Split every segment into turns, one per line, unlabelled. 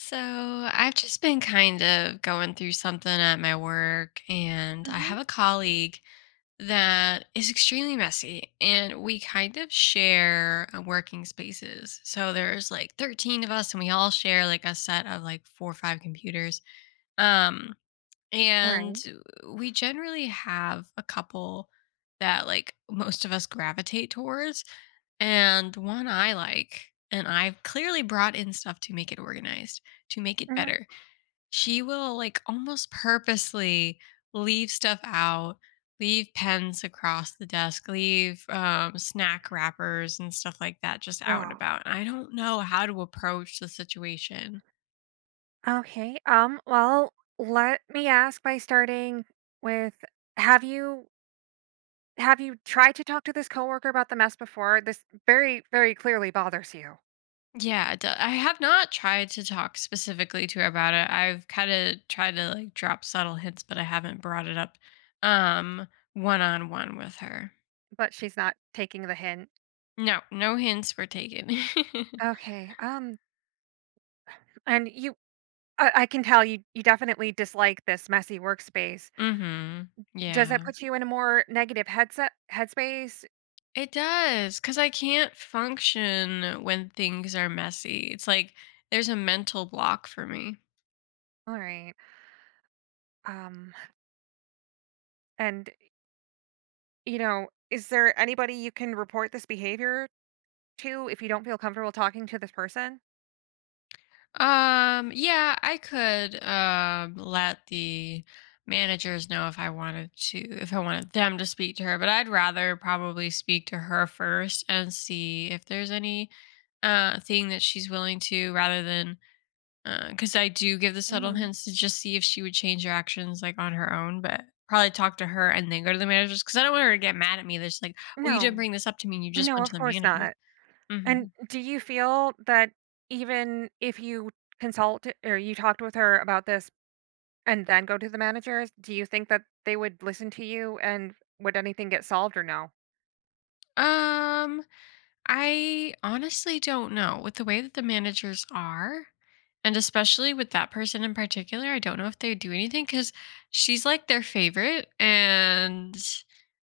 So I've just been kind of going through something at my work, and I
Mhm.
have a colleague that is extremely messy, and we kind of share working spaces. So there's like 13 of us, and we all share like a set of like four or five computers. Um,
Right.
and we generally have a couple that like most of us gravitate towards, and one I like, and I've clearly brought in stuff to make it organized, to make it
Mhm.
better. She will like almost purposely leave stuff out, leave pens across the desk, leave snack wrappers and stuff like that just out and
Yeah.
about. And I don't know how to approach the situation.
Okay. Well, let me ask by starting with have you have you tried to talk to this coworker about the mess before? This very, very clearly bothers you,
Yeah, it I have not tried to talk specifically to her about it. I've kind of tried to like drop subtle hints, but I haven't brought it up um one-on-one with her.
but she's not taking the hint.
No, no hints were taken.
Okay. And you I can tell you definitely dislike this messy workspace.
Hmm.
Does that
Yeah.
put you in a more negative headset headspace?
It does, because I can't function when things are messy. It's like there's a mental block for me.
All right. Um, and you know, is there anybody you can report this behavior 2, if you don't feel comfortable talking to this person?
Yeah, I could let the managers know if I wanted to, if I wanted them to speak to her, but I'd rather probably speak to her first and see if there's any thing that she's willing to, rather than, because I do give the subtle
Mhm.
hints to just see if she would change her actions like on her own. But probably talk to her and then go to the managers, because I don't want her to get mad at me. There's like, well, you didn't
No.
bring this up to me, and you just
No,
went to
of
the
course
managers.
not.
Hmm.
And do you feel that even if you consult or you talked with her about this and then go to the managers, do you think that they would listen to you and would anything get solved or no?
Um, I honestly don't know, with the way that the managers are, and especially with that person in particular. I don't know if they would do anything because she's like their favorite, and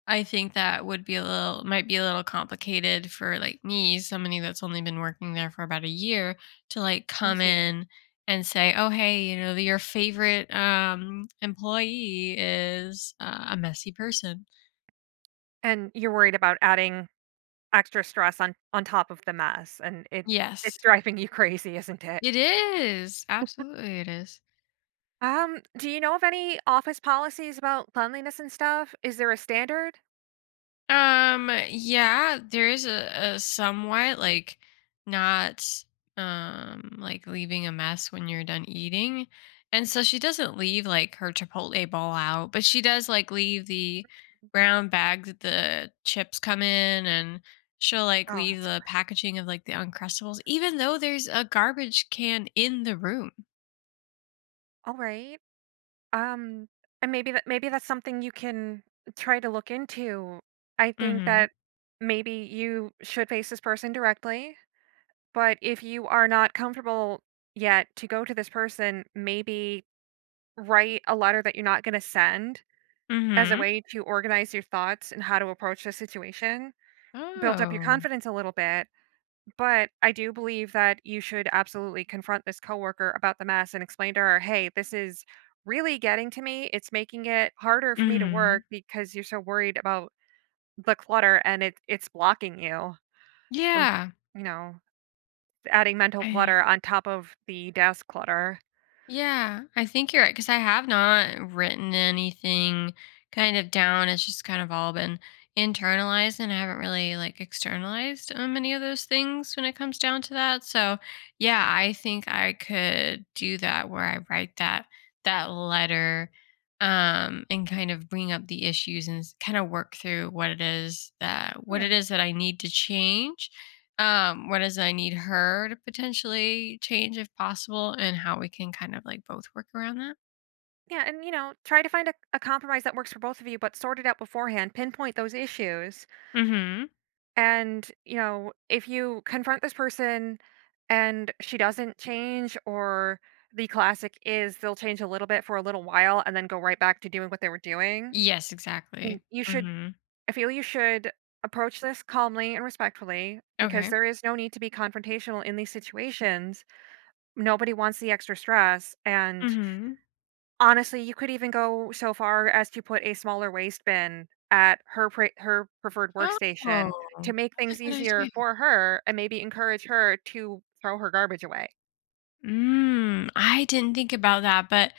I think that would be a little, might be a little complicated for like me, somebody that's only been working there for about a year, to like
I
come
see.
in and say, "Oh, hey, you know, your favorite employee is a messy person."
And you're worried about adding extra stress on top of the mess, and
Yes.
it's driving you crazy, isn't it?
It is. Absolutely it is.
Do you know of any office policies about cleanliness and stuff? Is there a standard?
Yeah, there is a somewhat like, not like leaving a mess when you're done eating. And so she doesn't leave like her Chipotle bowl out, but she does like leave the brown bag that the chips come in, and she'll like
Oh,
leave
that's
the packaging of like the Uncrustables, even though there's a garbage can in the room.
all right. Um, and maybe that maybe that's something you can try to look into. I think
Mm-hmm.
that maybe you should face this person directly, but if you are not comfortable yet to go to this person, maybe write a letter that you're not going to send as a
Mm-hmm.
way to organize your thoughts and how to approach the situation. Build up your
Oh.
confidence a little bit, but I do believe that you should absolutely confront this coworker about the mess and explain to her, "Hey, this is really getting to me. It's making it harder for me to
Mm-hmm.
work because you're so worried about the clutter and it's blocking you from,
Yeah.
you know, adding mental
I
clutter on top of the desk clutter."
Yeah, I think you're right, because I have not written anything kind of down. It's just kind of all been internalized, and I haven't really like externalized many of those things when it comes down to that. So, yeah, I think I could do that, where I write that letter and kind of bring up the issues and kind of work through what it is that, what it
Yeah.
is that I need to change, what is it I need her to potentially change if possible, and how we can kind of like both work around that?
Yeah, and you know, try to find a compromise that works for both of you, but sort it out beforehand. Pinpoint those issues.
Mhm.
And, you know, if you confront this person and she doesn't change, or the classic is they'll change a little bit for a little while and then go right back to doing what they were doing.
Yes,
I mean,
exactly.
you should,
Mhm.
I feel you should approach this calmly and respectfully because
Okay.
there is no need to be confrontational in these situations. Nobody wants the extra stress. And
Mhm.
Honestly, you could even go so far as to put a smaller waste bin at her her preferred workstation to
Oh,
make
that's a
things
good
easier
idea.
for her and maybe encourage her to throw her garbage away.
Mm, I didn't think about that, but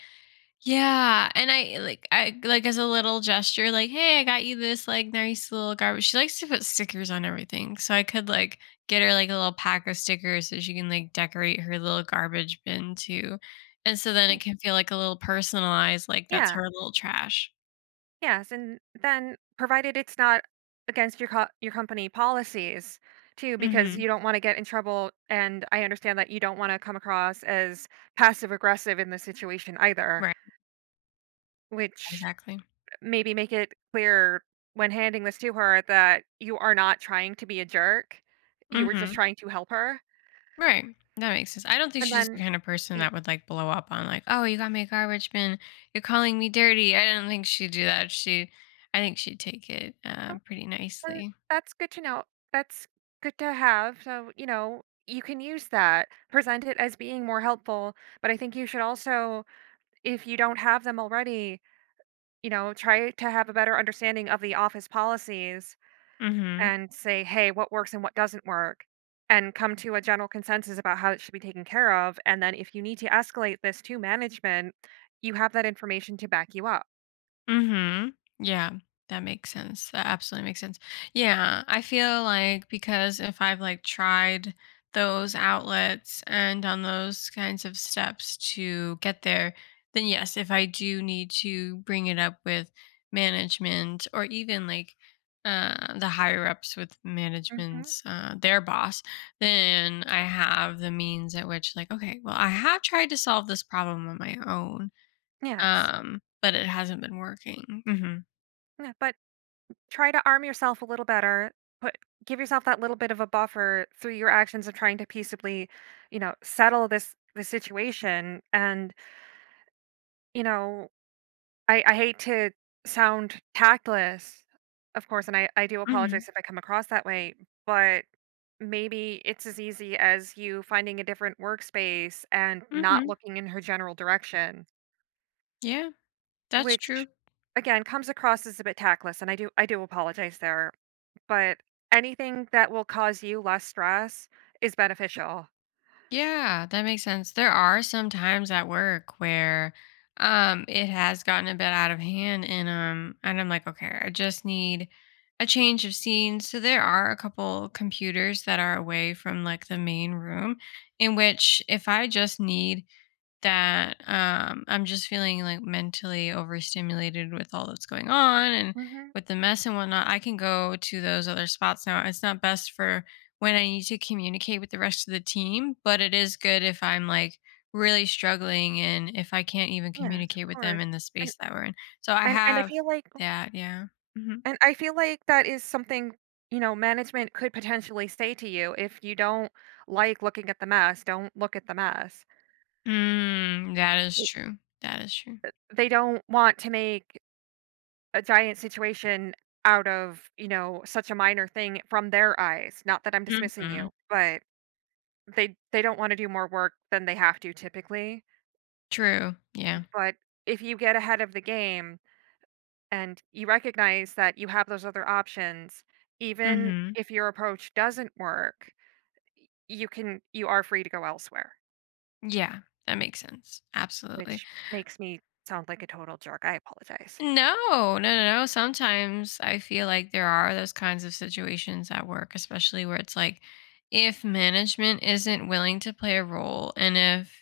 yeah, and I like, I like as a little gesture, like, "Hey, I got you this like nice little garbage." She likes to put stickers on everything, so I could like get her like a little pack of stickers so she can like decorate her little garbage bin too, and so then it
Mm,
can feel like a little personalized, like that's
Yeah.
her little trash.
Yes, and then provided it's not against your your company policies too, because
Mhm.
you don't want to get in trouble, and I understand that you don't want to come across as passive aggressive in this situation either,
Right.
which
Exactly.
maybe make it clear when handing this to her that you are not trying to be a jerk. You were just
Mhm.
trying to help her.
Right. That makes sense. I don't think
And
she's just the
then
kind of person
yeah,
that would like blow up on like, "Oh, you got me a garbage bin. You're calling me dirty." I don't think she'd do that. She I think she'd take it
oh,
pretty
well,
nicely.
that's good to know. That's good to have. So, you know, you can use that. Present it as being more helpful, but I think you should also, if you don't have them already, you know, try to have a better understanding of the office policies
Mhm.
and say, "Hey, what works and what doesn't work?" and come to a general consensus about how it should be taken care of, and then if you need to escalate this to management, you have that information to back you up.
Mhm. Yeah, that makes sense. That absolutely makes sense. Yeah, I feel like, because if I've like tried those outlets and on those kinds of steps to get there, then yes, if I do need to bring it up with management or even like the higher ups, with
Mhm.
management's their boss, then I have the means at which, like, okay, well, I have tried to solve this problem on my own,
Yes.
but it hasn't been working. Mhm.
Yeah, but Try to arm yourself a little better, put give yourself that little bit of a buffer through your actions of trying to peaceably, you know, settle this situation. And, you know, I hate to sound tactless, of course, and I do
Mhm.
apologize if I come across that way, but maybe it's as easy as you finding a different workspace and not
Mhm.
looking in her general direction,
Yeah, that's
which
true.
again comes across as a bit tactless, and I do apologize there. But anything that will cause you less stress is beneficial.
Yeah, that makes sense. There are some times at work where, it has gotten a bit out of hand, and I'm like, "Okay, I just need a change of scene." So there are a couple computers that are away from, like, the main room, in which if I just need that, I'm just feeling like mentally overstimulated with all that's going on and
Mhm.
with the mess and whatnot, I can go to those other spots now. It's not best for when I need to communicate with the rest of the team, but it is good if I'm like really struggling and if I can't even
Yes, of
communicate with them
course.
in the
And
space that we're in. So I
and I
have
feel like
that. Yeah. Hmm.
and I feel like that is something, you know, management could potentially say to you, if you don't like looking at the mess, don't look at the mess.
Mm, that is
It
true. That is true.
They don't want to make a giant situation out of, you know, such a minor thing from their eyes. Not that I'm dismissing
Hmm.
you, but they don't wanna do more work than they have to typically.
True. Yeah.
But if you get ahead of the game and you recognize that you have those other options, even
Hmm.
if your approach doesn't work, you can you are free to go elsewhere,
Yeah. That makes sense. Absolutely.
which makes me sound like a total jerk. I apologize.
No, no, no, no. Sometimes I feel like there are those kinds of situations at work, especially, where it's like if management isn't willing to play a role and if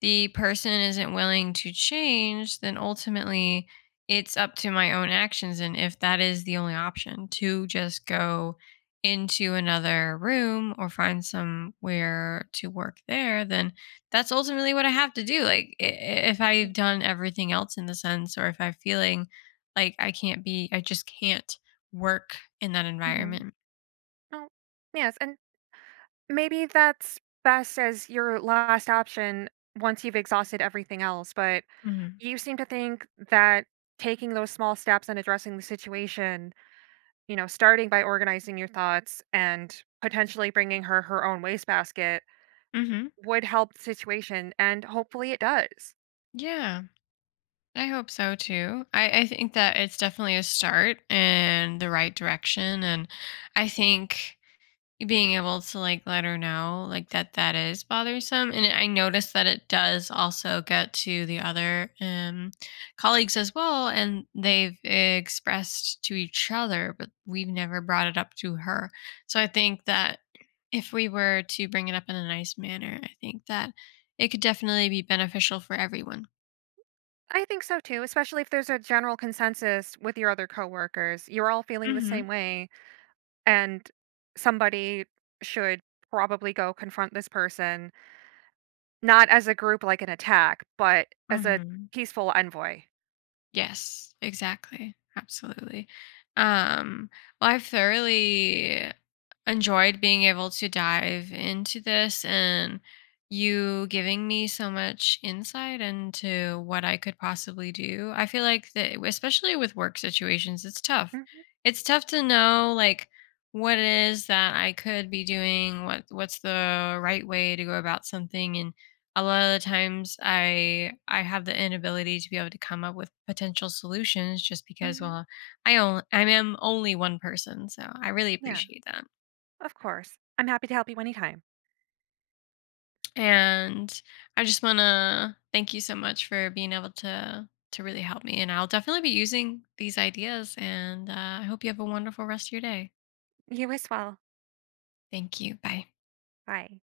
the person isn't willing to change, then ultimately it's up to my own actions. And if that is the only option, to just go into another room or find somewhere to work there, then that's ultimately what I have to do. Like, I if I've done everything else in the sense, or if I'm feeling like I just can't work in that
Mm-hmm.
environment.
Oh, yes, and maybe that's best as your last option once you've exhausted everything else, but
Mhm.
you seem to think that taking those small steps and addressing the situation, you know, starting by organizing your thoughts and potentially bringing her own wastebasket,
Mhm.
would help the situation and hopefully it does.
Yeah. I hope so too. I think that it's definitely a start in the right direction, and I think being able to like let her know, like, that that is bothersome, and I noticed that it does also get to the other colleagues as well, and they've expressed to each other but we've never brought it up to her. So I think that if we were to bring it up in a nice manner, I think that it could definitely be beneficial for everyone.
I think so too, especially if there's a general consensus with your other coworkers. You're all feeling the same
Hmm.
way, and somebody should probably go confront this person, not as a group like an attack, but as a
Hmm.
peaceful envoy.
Yes, exactly, absolutely. um well, I've thoroughly enjoyed being able to dive into this and you giving me so much insight into what I could possibly do. I feel like that, especially with work situations, it's tough.
Hmm.
It's tough to know, like, what it is that I could be doing, what's the right way to go about something. And a lot of the times I have the inability to be able to come up with potential solutions, just because,
Hmm.
well, I am only one person, so I really
Yeah,
appreciate that.
of course. I'm happy to help you anytime.
And I just want to thank you so much for being able to really help me. And I'll definitely be using these ideas. And I hope you have a wonderful rest of your day.
You as well.
Thank you. Bye.
Bye.